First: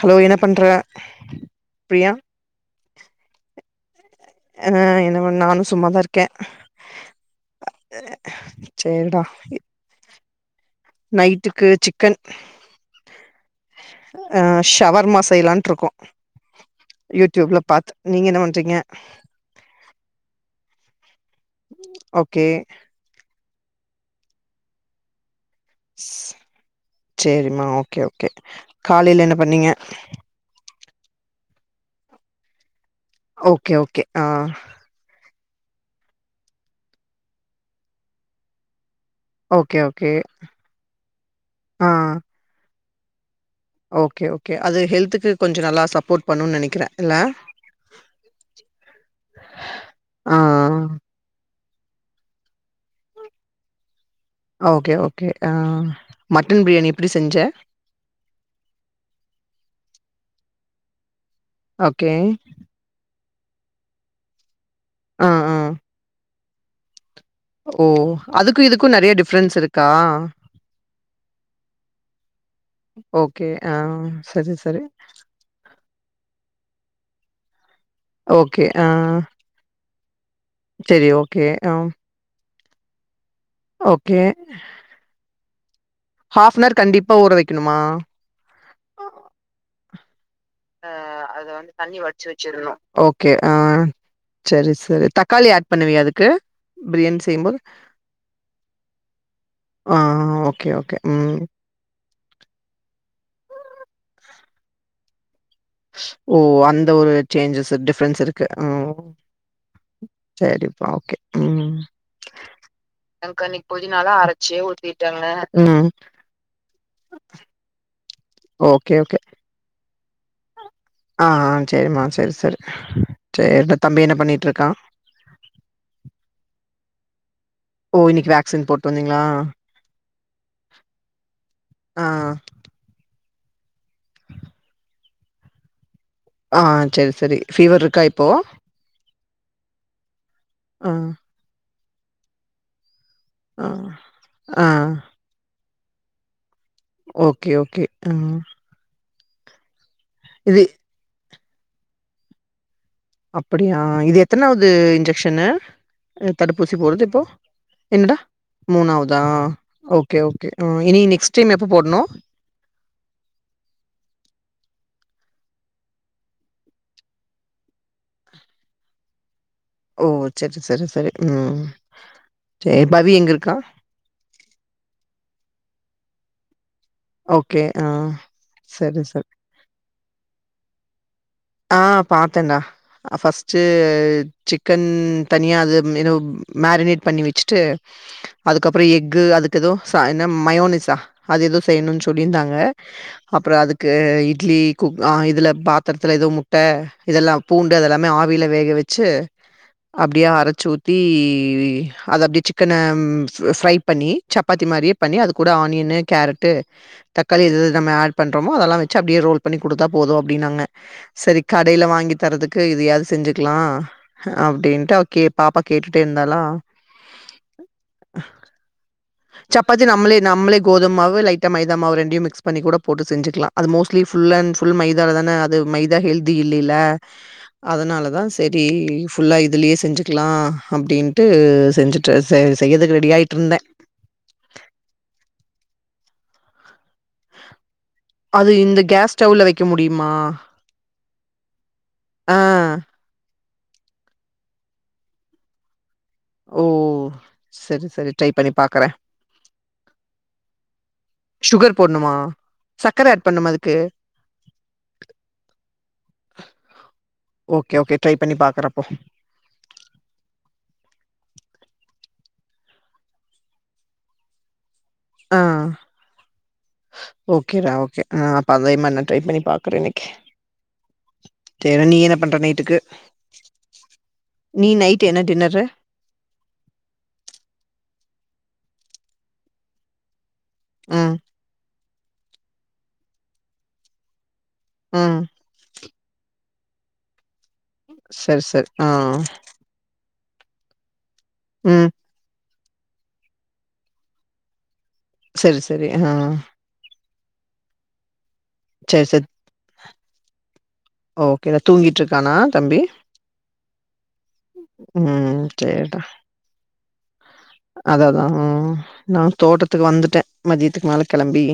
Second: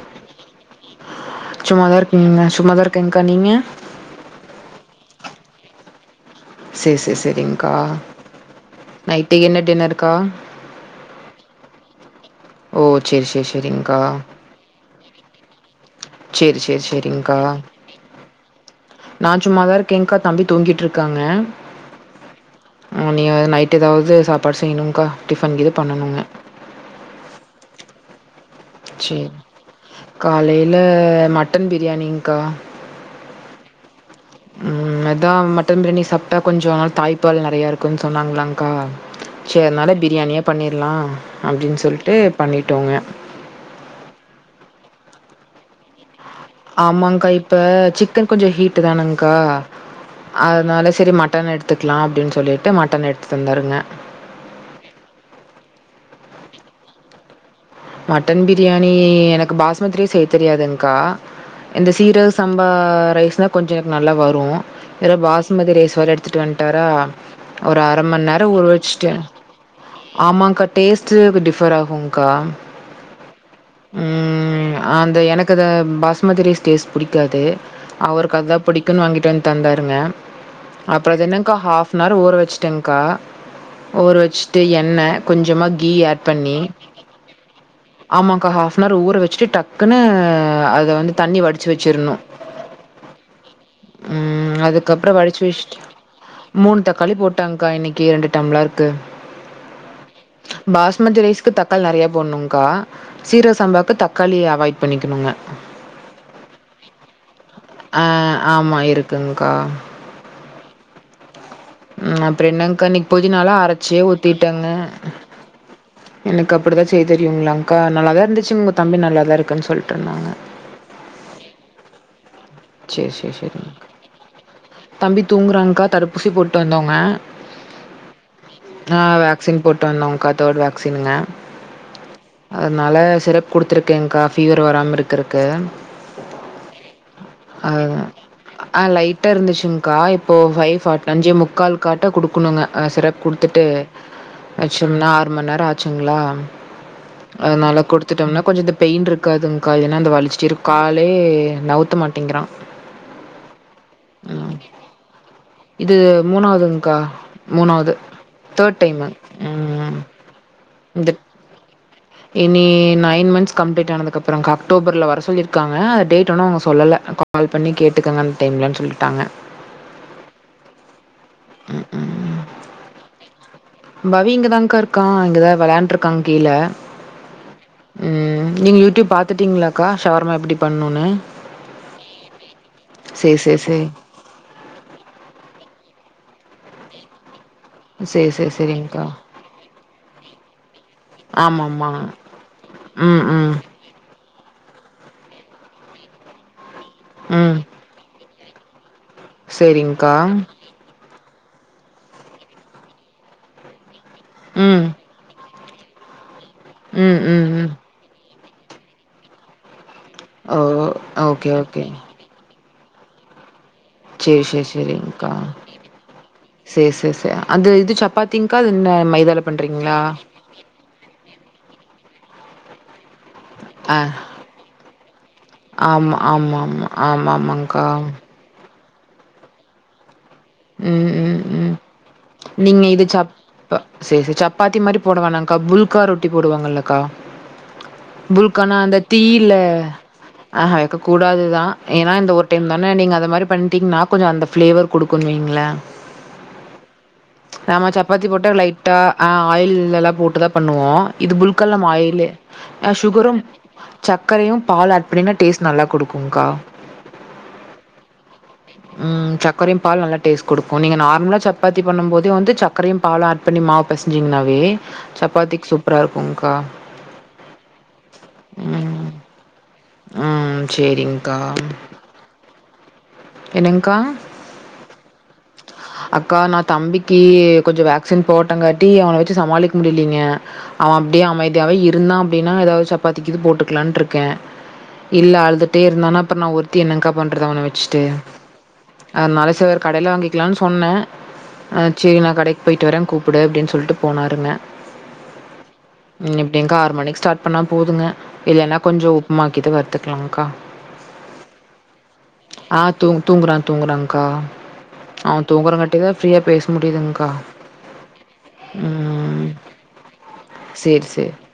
Hello என்ன பண்ற சும்மாதா பிரியா இருக்கேங்க சும்மாதா இருக்கேங்க்கா நீங்க ஆ என்னமா நானு சும்மாதா இருக் கே சரி சரி சரிங்க்கா சேரிடா நைட்டுக்கு என்ன டின்னருக்கா நைட்டுக்கு சிக்கன் ஓ சரி சரி சரிங்க்கா அ ஷவர்மாஸ் செய்லான்ட்ருக்கோ சரி சரி சரிங்க்கா யூடியூப்ல பாத்து நீங்க என்ன பண்றிங்க அ இனி நைட் ஏதாவுது சாப்பாடு செய்ணுங்க்கா டிஃபன் கீது பண்ணணுங்க செரிம்மா ஓகே ஓகே காலைல என்ன பண்ணிங்க இல்ல மட்டன் பிரியாணிங்க்கா ஓகே ஓகே ஆ தா மட்டன் பிரியாணி சாப்ட்டா கொஞ்ச அ தாய்ப்பால் நறையா இருக்குன் சொன்னாங்ளாங்க்கா செரி ஓகே னால ஓகே பிரியாணியே பண்ணிர்லா அப்டின் ஆ சொல்ட்டு பண்ணிட்டோங்க ஓகே ஓகே அது ஹெல்த்துக்கு கொஞ்ச நல்லா சப்போர்ட் பண்ணுன்னு நெனைக்கிறே இல்ல ஆமாங்கா இப்ப சிக்கன் கொஞ்ச ஹீட்டுதானங்க்கா ஆ அதனால சரி மட்டன் எடுத்துக்லா அப்டின் சொல்லிட்டு மட்டன் எடுத்துட் வந்தாருங்க ஓகே ஓகே ஆ மட்டன் பிரியாணி எப்பிடி செஞ்ச மட்டன் பிரியாணி எனக்கு பாஸ்மதி ரைஸ் செய்ய தெரியாதுங்க்கா இந்த ஓகே சீரக சம்பா ரைஸ்னா கொஞ்ச எனக்கு நல்லா வரு இவரு ஆ ஆ பாஸ்மதி ரைஸ் வேற எடுத்துட் வன்ட்டாறா ஒரு ஓ அர மண் நேர ஊற அதுக்கு இதுக்கு நெறைய வச்சுட்டே டிஃப்ரென்ஸ் இருக்கா ஆமாங்க்கா டேஸ்ட்டு டிஃபர் ஆகுங்க்கா ஓகே ஆ சரி, ம் சரி. அந்த எனக்கு அத பாஸ் அந்த மாதிரி ஸ்டேஸ் புடிக்காது அவருக்கு அதா ஓகே ஆ புடிக்குன்னு வாங்கிட்டு வந்து தந்தாருங்க சரி அப்புற அது ஓகே. என்னங்க்கா ஆ ஹாஃப்னார் ஊற வச்சுட்டேங்க்கா ஊற ஓகே. வச்சுட்டு எண்ணெ கொஞ்சமா கீ ஆட் ஹாஃப் பண்ணி அன் ஹவர் கண்டிப்பா ஊற வைக்கணுமா? ஆமாக்கா ஹாஸ்னவர் ஊற வெச்சுட்டு டக்குன்னு அத அ வந்து தண்ணி அத வடிச்சு வந்து தண்ணி வச்சிரணும். வடிச்சு வெச்சிடணு ம். செரி சரி தக்காளி ஆட் பண்ணுவியா அதுக்கு மூணு தக்காளி பிரியாணி செய்யும்போது? போட்டங்க்கா இன்னிக்கி ரெண்டு டம்ளர்க்கு ஆ ஓகே, ஓகே. பாஸ்மதி ம். ரைஸ்க்கு தக்காளி நறைய போடனுங்க்கா சீரகசம்பாக்கு தக்காளிய அவாய்ட் பண்ணிக்கணுங்க ஓ அந்த ஒரு சேஞ்சஸ் ஆ டிஃபரென்ஸ் இருக்கு ஓ ஆமா இருக்குங்க்கா. சேரிப்பா ஓகே ம் அப்றோ என்னங்க்கா இன்னிக் எனக்கு பொதினாலா அன்னைக்கு அரச்சு புதினாலா அரைச்சே ஊத்திட்டங்க ஊத்திட்டாங்க. ம். எனக்கு அப்டிதா செய்ய தெரியுங்ளாங்கா நல்லாதா இருந்துச்சுங் உங்க ஓகே, தம்பி ஓகே. நல்லாதா இருக்குன்னு சொல்ட்டு இருந்தாங்க ஆ செரிமா செரி செரி செரி செரி செரிங்க்கா தம்பி தூங்குறாங்க்கா தடுப்பூசி போட்டு வந்தோங்க ஓ இன்னைக்கு தா ஆ வேக்சின் போட்டு வந்தோங்க்கா தேர்டு வேக்சின்ங்க ஆ அதனால சிரப் குடுத்துருக்கேங்க்கா ஃபீவர் வராம இருக்கறக்கு ஆ செரி செரி அ அ லைட்டா இருந்துச்சுங்க்கா இப்போ ஃபைவ் ஆ ஃபா அஞ்சே முக்கால் காட்ட குடுக்கணுங்க சிரப் குடுத்துட்டு ஆ ஆ வச்சோம்னா ஆறு மண்நேர ஆச்சுங்ளா ஓகே அதனால ஓகே ஆ குடுத்துட்டம்னா கொஞ்ச இந்த பெயின் இருக் காதுங்க்கா இல்னா அது வலிச்சுட்டே இது இருக் காலே நவுத்த மாட்டேங்கிறா அப்படியா இது எத்தனாவது இன்ஜெக்ஷனு இது தடுப்பூசி மூணாவதுங்க்கா போறது இப்போ மூணாவது என்னடா தேர்ட் டைமு மூணாவதா ம் ஓகே ஓகே இனி இந்த நெக்ஸ்ட் டைம் எப்ப போடனு இனி நைன் மன்த்ஸ் கம்ப்ளீட் ஆனதுக்கப்புறங்க்கா அக்டோபர்ல வர சொல்லிருக்காங்க அது டேட் இன்னு அவங்க சொல்லல கால் பண்ணி கேட்டுக்கங்க அந்த டைம்லன் சொல்ட்டாங்க ஓ சர்சரி சரி ம் சரி பவி எங்கிருக்கா பவி இங்கதான்க்கா இருக்கான் இங்கதா வெளையாண்ட்ருக்காங் கீழே ஓகே ஆ ம் நீங்க சரி யூடியூப் சரி பாத்துட்டிங்ளா க்கா ஷவர்மா எப்டி பண்ணுனு ஆ பாத்தேன்டா சேரி ஃபஸ்டு சேரி சிக்கன் தனியா அது மெனு மேரினேட் பண்ணி வச்சுட்டு சேரி சேரி அதுக்கப்புற சேரிங்க்கா எக்கு அதுக்கு எதோ என்ன மயோனிஸ் த அது எதுவு ஆமாம்மா செய்யணுன் சொல்லிருந்தாங்க ம் அப்புற ம் அதுக்கு இட்லி குக் இதுல பாத்திரத்துல ஏதோ முட்ட இதெல்லா ம் பூண்டு அத எல்லாமே ஆவியில வேக வச் சு சேரிங்க்கா அப்டியே அரச்சு ஊத்தி அது அப்டி சிக்கன ஃபிரை பண்ணி சப்பாத்தி ம் மாரியே பண்ணி அது கூட ஆனியனு கேரட் ட்டு ம் தக்காளி ம் எதது ம் நம்ம ஆட் பண்றமோ அதெல்லா வச்சு அப்டியே ரோல் பண்ணி கொடுத்தா போது ஓ அப்டின்னாங்க சரி ஓகே ஓகே கடையில வாங்கி தரதுக்கு இதயாது செஞ்சுக்லா சேரி சேரி அப்டின்னுட்டு அவ சேரிங்க்கா பாப்பா கேட்டுட்டே இந்தாளா சேரி சேரி சேரி அது இது சப்பாத்திங்க்கா அது என்ன மைதால சப்பாத்தி பண்றீங்களா நம்ளே நம்ளே கோதுமாவு லைட்டா மைதாமாவு ரெண்டையும் மிக்ஸ் பண்ணி கூட போட்டு செஞ்சுக்லா அது ஆ மோஸ்ட்லி ஃபுல் அன் ஃபுல் மைதால தான அது மைதா ஆமா ஹெல்தி ஆமா இல்லைல ஆமா ஆமா ஆமாங்க்கா அதனால தா செரி ஃபுல்லா இதுலயே செஞ்சுக் க்கலா ம் அப்படின்ட்டு ம் ம் செஞ்சுட்டு நீங்க செய்யறதுக்கு இது ரெடி சப் ஆயிட்டு இருந்த அக்கா புல்கா ரொட்டி போடுவாங்கலக்கா அது புல்கானா இந்த அந்த கேஸ் ஸ்டவ்ல தீயில வைக்க முடியுமா ஆஹ வைக்க கூடாதுதா ஏன்னா இந்த ஆ ஒரு டைம் தான நீங்க அத மாரி பண் டிங்னா கொஞ்ச அந்த ஃப்ளேவர் கொடுக்கிங்கள ஓ சரி நாம சரி சப்பாத்தி ட்ரை போட்ட பண்ணி பாக்குறே லைட்டா ஆ ஆயில்லல்ல போட்டுதா பண்ணுவோ இது புல்கல்ல சுகர் நம்ம போட்ணுமா ஆயில் அ சக்கர ஆட் சுகரும் பண்ணுமா அதுக்கு சக்கரையும் பால் ஆட் பண்ணினா டேஸ்ட் நல்லா குடுக்குங்கா ஓகே ஓகே ட்ரை பண்ணி பாக்குறே அப்போ ம் சக்கரையு பால் நல்லாட் டேஸ்ட் கொடுக்கு நீங்க நார்மலா சப்பாத்தி பண்ணும்போதே வந்து சக்கரையு பாலு ஆட் பண்ணி மாவு பசஞ்சிங்கனாவே சப்பாத்திக் சூப்பராருக்குங்கா ஓகே டா ஓகே நா அப்ப அதேமாரி நா ட்ரை பண்ணி பாக்குறே இன்னைக் ம் சேரிங்க்கா ட்டுக்கு என்னங்கக்கா டின்னரு அக்கா நா தம்பிக்கு கொஞ்ச வேக் சென் போட்டங்காட்டி அவன வச்சு சமாளிக்க முடியலீங்க அவ ம் அப்டியே அமைதியாவே இரு இருந்தா அப்டின்னா எதாவது சப்பாத்திக் இது போட்டுக்லாண்ட்ருக்கே ம் இல்ல அழுதுட்டே இருந்தானா அப்பற நா ஒரு த்தி என்னங்கா பண்றது அவன வச்சுட்டு சரி சரி ஆ அதனால சார் கடைல வாங்கிக் க்கலான்னு சொன்னே ஆ ம் சேரி நா கடைக் போயிட்டு வரே கூப்புடு அப்படின் சொல்ட்டு போனாருங்க சரி சரி ஆ ம் இப்டிங்கா ஆறு மணிக்கு ஸ்டார்ட் பண்ணா போதுங்க இல்லன்னா கொஞ்ச சரி சரி உப்புமாக்கிது வறுத்துக்கலங்க்கா ஓகேடா தூங்கிட்ருக்கானா ஆ தம்பி தூங் தூங்குறா தூங்குறான்கா ம் அவன் தூங்குறங்கட்டி சரிடா தான் ஃப்ரீயா பேச முடியுதுங்கா அதா அதா ம் நான் தோட்டத்துக்கு வந்துட்ட மதியத்துக்கு மேல கிளம்பி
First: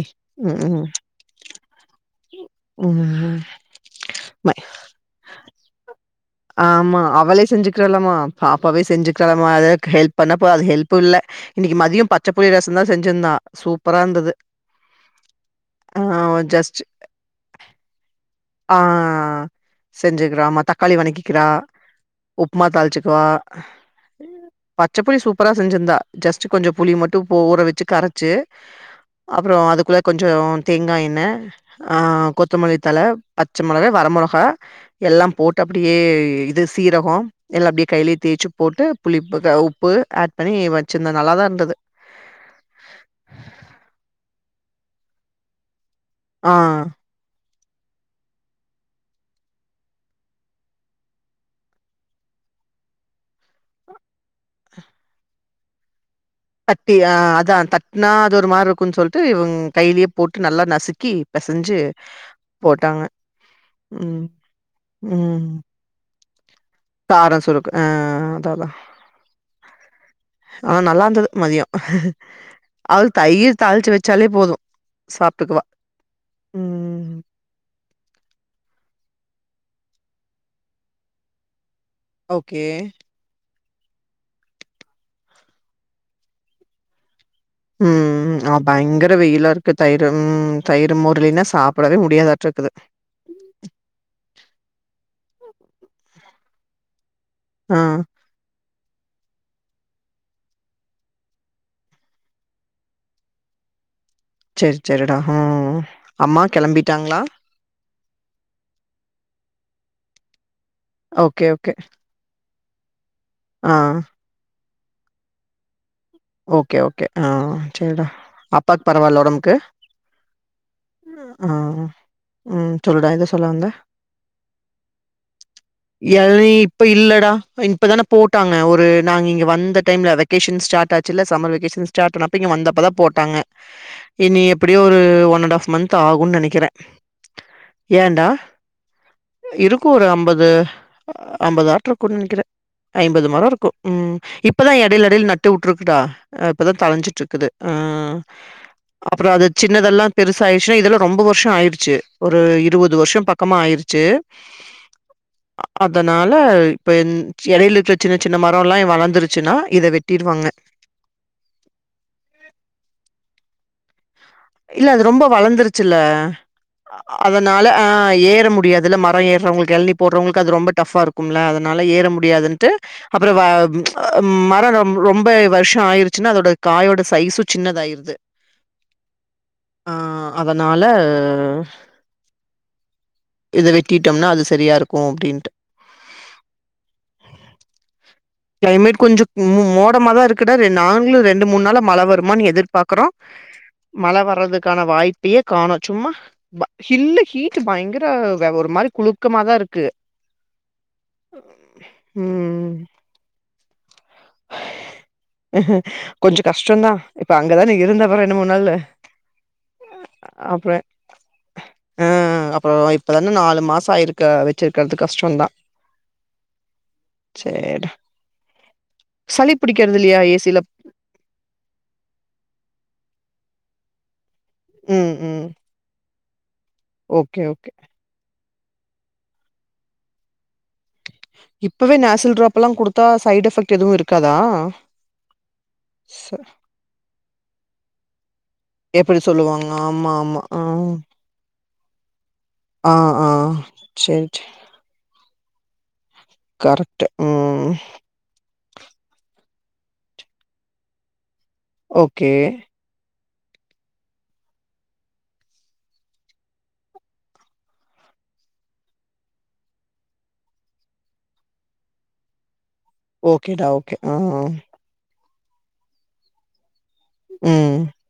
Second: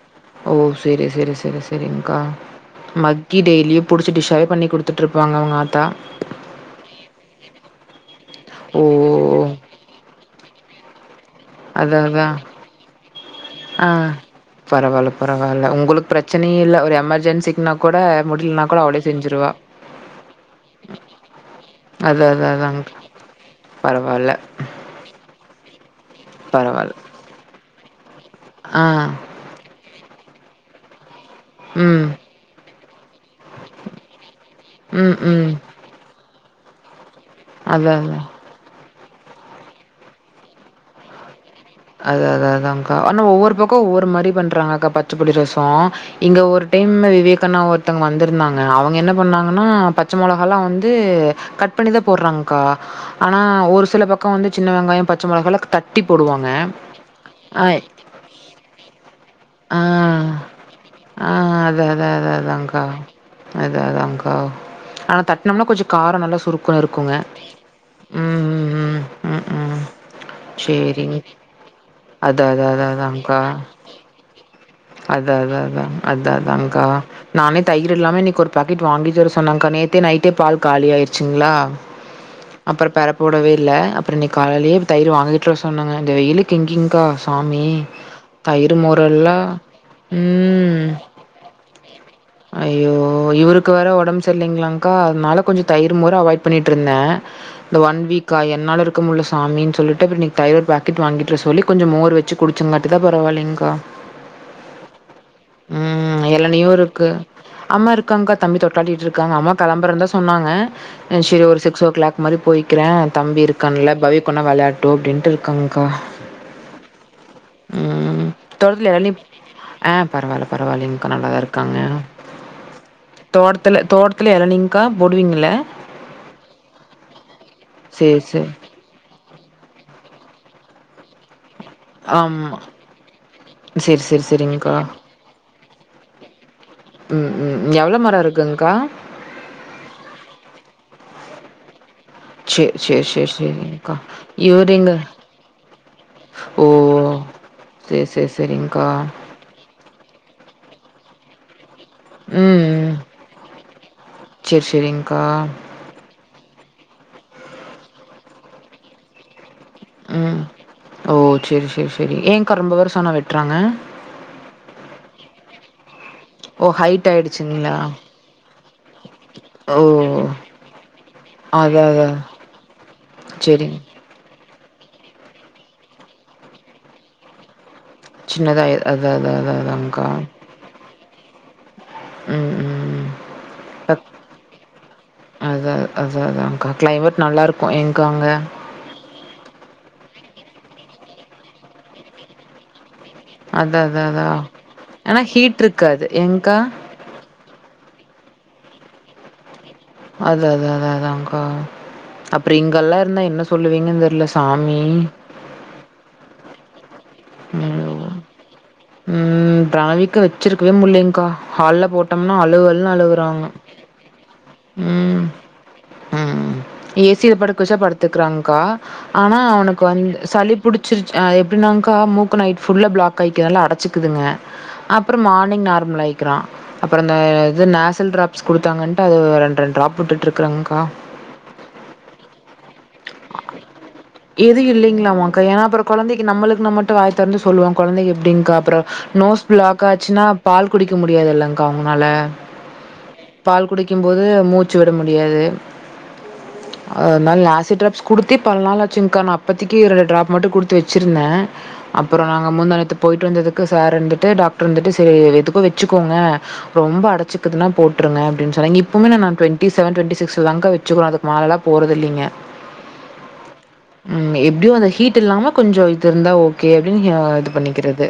ம் ம் செரி செரி செரி செரிங்க்கா ம் மக்கி டெய்லியு புடிச்சி டிஷ்ஷாவே ம பண்ணி குடுத்துட்ருப்பாங்க அவுங்க ஆத்தா ஆமா அவளே செஞ்சுக்றலாமா பாப்பாவே ஓ செஞ்சுக்கிறாலாமா அது ஹெல்ப் பண்ணப்ப அது ஹெல்ப்பு இல்ல இன்னைக்கு அதா மதிய அதா பச்சப்புளி ரசம்தா செஞ்சிருந்தா ஆ சூப்பரா இருந்தது பரவால்ல பரவால்ல ஆ உங்களுக்கு பிரச்சனை இல்ல ஜஸ்ட் ஒரு எமர்ஜென்சிக்குன்னா கொட முடிய்ல்னா கூட அவளே செஞ்சிருவா செஞ்சுக்றாமா தக்காளி வணக்கிக்கிறா அது அது உப்மா அதாங் தாளிச்சுக்குவா பரவால்ல பச்சப்புளி சூப்பரா செஞ்சிருந்தா ஜஸ்ட்டு கொஞ்ச புளி பரவால்ல மட்டு ஊற வச்சு கரச்சு ஆ அப்பற அதுக்குள்ள கொஞ்ச தேங்கா எண்ண ஆ ம் கொத்தமல்லி தழ பச்ச மொளவு வர மொளகா ம் எல்லாம் ம் போட்டு அப்டியே இது சீரகொ எல்லாப்படியே அதா கையிலே அதா தேச்சு போட்டு புளிப்புக உப்பு ஆட் பண்ணி வச்சிருந்த நல்லாதாருந்தது அது அத அதாங்கா ஆனா ஒவ்வொரு பக்க ஒவ்வொரு மாரி பண்றாங்க அக்கா பச்சப்புளி ரசொ இங்க ஆ ஒரு டைம்ம விவேக் தனா ஒருத்தங்க வந்திருந்தாங்க அவங்க என்ன பண்ணாங்கன்னா பச்ச மொளகால்லா வந்து கட் பண்ணிதா போட்றாங் கா ஆனா ஒரு சில பக்க வந்து சின்ன வெங்காய பச்ச மொளகால தட்டி போடுவாங் தட்டி ஆ அதா தட்னா அது ஒரு மாருக்குன் சொல்ட்டு ஆ இவுங்கையிலேயே போட்டு நல்லா நசுக்கி பெச ஆ அத அத அத அதாங்கா அத ம் அதாங்கா ஆனா தட்னம்னா கொஞ்ச கார நல்லா சு காரசுருக்கு ஆ அதாதா ம் ம் ம் ம் ஆ சேரிங் நல்லாந்துது மதிய அது தயிர் தாளிச்சு வெச்சாலே போது அத அத அதா அத அதாங்க்கா நானே தயிர் இல்லாமே இன்னைக்கொரு பாக்கெட் வாங்கிட்டு வர சொன்னங்க்கா நேத்தே நைட்டே பால் காலி ஆயிருச்சுங்ளா ஓகே அப்பற பெறப்போடவே இல்ல அப்பற இன்னைக் காலைலயே தயிரு வாங்கிட்டு வர சொன்னங்க இந்த வெயிலுக்கு எங்கிங்க்கா சாமி தயிரு மோரெல்லா தயிரு ம் தயிரு மோரில்லின்னா சாப்படவே முடியாதாட்ருக்குது ஓ இவருக்கு வேற ஒடம்பு செரிலிங்ளாங்க்கா அதனால கொஞ்ச தயிரு மோரு அவாய்ட் பண்ணிட்ருந்த இந்த ஆ ஒன் வீக்கா என்னால இருக் கமுல்ல சாமின் சொல்லிட்டு அப்பற இன்னிக் தயிரு ஒரு பேக்கெட் வாங்கிட்டு வர சொல்லி கொஞ்ச மோர் வெச்சு குடிச்சங்காட்டிதா பரவாலிங்க்கா செரி செரிடா ம் அம்மா இளநீயும் இருக்கு. கெளம்பிட்டாங்ளா அம்மா இருக்காங்க்கா தம்பி தொட்லாட்டிட்ருக்காங்க அம்மா கெளம்பறன்தா சொன்னாங்க அ சேரி ஓகே ஒரு ஓகே சிக்ஸ் ஓ கிளாக் மாரி போய்க்கிறே தம்பி ஆ இருக்கான்ல பவி கொன்னா வெளா டுட்டு அப்டின்ட்டு இருக்காங்க்கா ஓகே ஓகே ஆ செரிடா அப்பாக்கு தோட்டத்துல இளநீ பரவால ஒடம் ஆ பரவால பரவாலைங்க்கா நல்லாதா ஆ இருக்காங்க ம் சொல்லுடா எதோ சொல்ல வந்த தோட்டத்துல தோட்டத்துல எளநீங்க்கா போடுவீங்கள எளநி இப்ப இல்லடா இப்பதான சேரி சேரி போட்டாங்க ஒரு நாங்க இங்க வந்த டைம்ல வெக்கேஷன் ஸ்டாட் ஆச்சுல்ல சம்மர் வெகேஷ ன் ஸ்டாட் பண்ணப்போ ஆமா இங்க வந்தப்போதா போட்டாங்க சேரி சேரி இனி சேரிங்க்கா எப்டியோ ஒரு ஒன் அண்ட் ஆஃப் மந்த் ஆகுன் நெனக்கிற ம் ம் எவ்ளோ மரோ ஏண்டா இருக்குங்க்கா இருக்கு ஒரு அம்பது ட்ருக்குன் நெனக்கிற சேரி சேரி ஐம்பது சேரி மரொருக்கு சேரிங்க்கா ம் இப்பதா இவரு எங்க எடையில எடையில நட்டு உ ட்டா அ ஓ இப்பதா தலஞ்சிட்ருக்குது ஆ சேரி சேரி சேரிங்க்கா அப்பறொ அத சின்னதல் லா பெருசாய்ர்ச்சுனா இதெல்லா ரொம்ப வர்ஷொ ஆய்ர் ச்சு ஒரு ம் இருவது வர்ஷம் பக்கமா ஆய்ர்ச்சு சேரி சேரிங்க்கா அதனா ல இப்ப இந் எடையில இருக்க சின்னச் சின்ன மரொல்லா வளந்துருச்சுன்னா இத ம் வெட்டிடுவாங்க ஓ சேரி சேரி சேரி ஏங்க் யகா ரொம்ப வர்ஷொ ஆனா வெட்றாங்க இல்ல அது ரொம்ப வளந்துருச்சுல்ல ஓ அ ஹைட் அதனால ஆயிடுச்சுங்களா ஆ ஏற முடியாதுல மரொ ஏர்றவங்களுக்கு ஓ எளனி போட்றவங்களுக்கு அது ரொம்ப டஃப்ஃபா இருக்கும்ல அதனா அதா ல ஏற அதா முடியாதுன்ட்டு அப்பறொ வ சேரிங் ம் மர ரம் ரொம்ப வர்ஷொ ஆய்ருச்சுன்னா அதோட காயோட சைஸு சின்னதாய் சின்னதாய் அதா அதா அதா அதாங்க்கா அதனால ஆ ம் ம் இத வெட்டிட்டோம்னா அது செரியா இருக் அதா அதா அதாங்க்கா க்ளைமேட் நல்லா இருக்கு ஏங்க்கா அங்க க்ளைமேட் கொஞ்சொ ம் மோடமாதா இருக்குடா ரெ நாங்ளு ரெண்டு மூண் நாளா மழ வருமான் எதிர்பாக்குறோ அத மழ வர்றதுக்கான வாய்ப்பையே காணு இருக்காது சும்மா ஏங்க்கா வ ஹில்லு ஹீட் பயங்கர வ ஒரு மாரி குழுக்கமாதா இருக் அத அத அத அதாங்க்கா அப்றொ ம் இங்கல்லா இருந்தா என்ன சொல்லுவிங்கன் தெர்ல சாமி கஷ்டந்தா இப்ப அங்கதான ஐயோ இருந்த அப்ப ரெண்டு மூணு நாளு ம் திராவிக்க வெச்சிருக்கவே அப்றோ முடிலங்க்கா ஹால்ல போட்டோம்னா அழு அழு அழுகுறாங்க இருக்க வெச்சிருக்கிறது கஷ்டந்தா ம் ஏ சி ல படுக்க வெச்ச படுத்துக்றா ங்க்கா ஆனா சளி அவனுக்கு பிடிக்கிறது வந்து இல்லையா சளி ஏசில புடிச்சிரு எப்டினாங்க்கா மூக்க நைட் ஃபுல்லா பிளாக் ஆயிக் ல்ல அடைச்சுக்குதுங்க ம் அப்பற ம் மார்னிங் நார்மல் ஆயிக்கிறா அப்பற அந்த ஓகே இது ஓகே நேசல் டராப் ஸ் குடுத்தாங்கன்ட்டு அது ரெண் ரெண் ட்ராப் விட்டுட்டு இருக்கங்க்கா இப்பவே நேசல் ட்ராப் எது இல்லைங்களாமா அக்கா ஏன்னா அப்புறம் குழந்தைக்கு ச நம்மளுக்கு நம் மட்டும் வாய த இருந்து சொல்லுவங்க குழந்தை எப்படிங்க அப்புறம் எப்டி நோஸ் சொல்லுவாங்க பிளாக் ஆமா ஆச்சுன்னா ஆமா ஆ பால் குடிக்க முடியாதுல்லங்க அவங்கனால ஆ ஆ பால் குடிக்கும்போது சேரி சேரி மூச்சு விட முடியாது கரெக்ட் ம் சிட்ரப்ஸ் கொடுத்து பல நாள் அச்சுங்கக்கா அப்போதி இரண்டு ட்ராப் மட்டும் கொடுத்து வச்சுருந்தே அப்புறம் ஓகே நாங்க முந்தாநேத்து போய்ட்டு வந்ததுக்கு சார் இருந்துட்டு டாக்டர் இருந்துட்டு சரி எதுக்கோ வச்சுக்கோங்க ரொம்ப அடைச்சுக்குதுன்னா போட்டு விடுங்க அப்பின் சொன்னங்க இப்பவுமே டோண்டி சேவேன் டோண்டி சீஸ் வச்சுருவே அதுக்குமேல லாம் போறது இல்லங்க ஓகேடா ஓகே ஆ ம் எப்படியும் அந்த ஹீட் இல்லாம கொஞ்சம் இது இருந்தா ஓகே வெளிய இது ம் பண்ணிக்கிறது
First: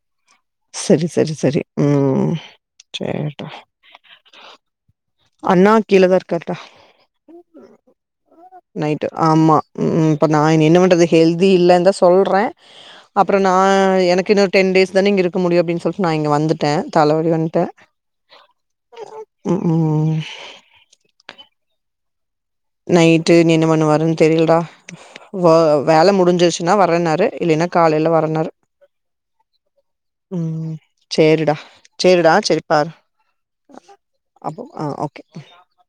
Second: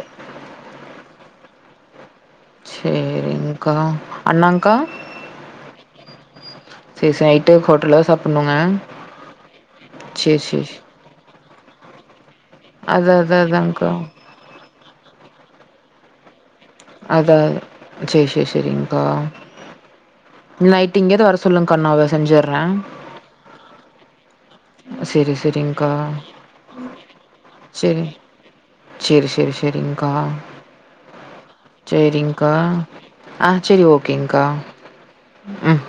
சரி சரி சரி ம் சேரிடா சரிங்க்கா அண்னாங்கா அண்ணா கீழதா இருக்கார்டா சீச ஆய்ட்டு ஹோட்டல சாப்டணுங்க நைட்டு ஆமா ம் இப்ப நா என்ன பண்ணறது ஹெல்தி இல்லைன்னு தான் சொல்றே அதான் அப்றோ அதான் நா அதான்க்கா. எனக்கு இன்னோ டென் டேஸ் தான இங்க இருக்க முடியு அப்டின்னு சொல்ட் நா இங்க வந்துட் அதா சேர் சேர் செரிங்க்கா ம் ம் நைட்டு இங்கேற்து வர சொல்லுங்க்கா அண்ணாவ செஞ்சர் நைட்டு என்ன பண்ணுவார்னு தெரிலடா செரி வா செரிங்க்கா வேல முடிஞ்சிர்ச்சின்னா வரன்னாரு இல்லைன்னா காலைல வரன்னாரு சேரி சேரி சேரி்ங்க்கா சேரிடா சேரிடா சேரிங்க்கா சேரி பாரு ஆ சேரி ஓககேங்க்கா அப்போ ஆ ஓகே ம்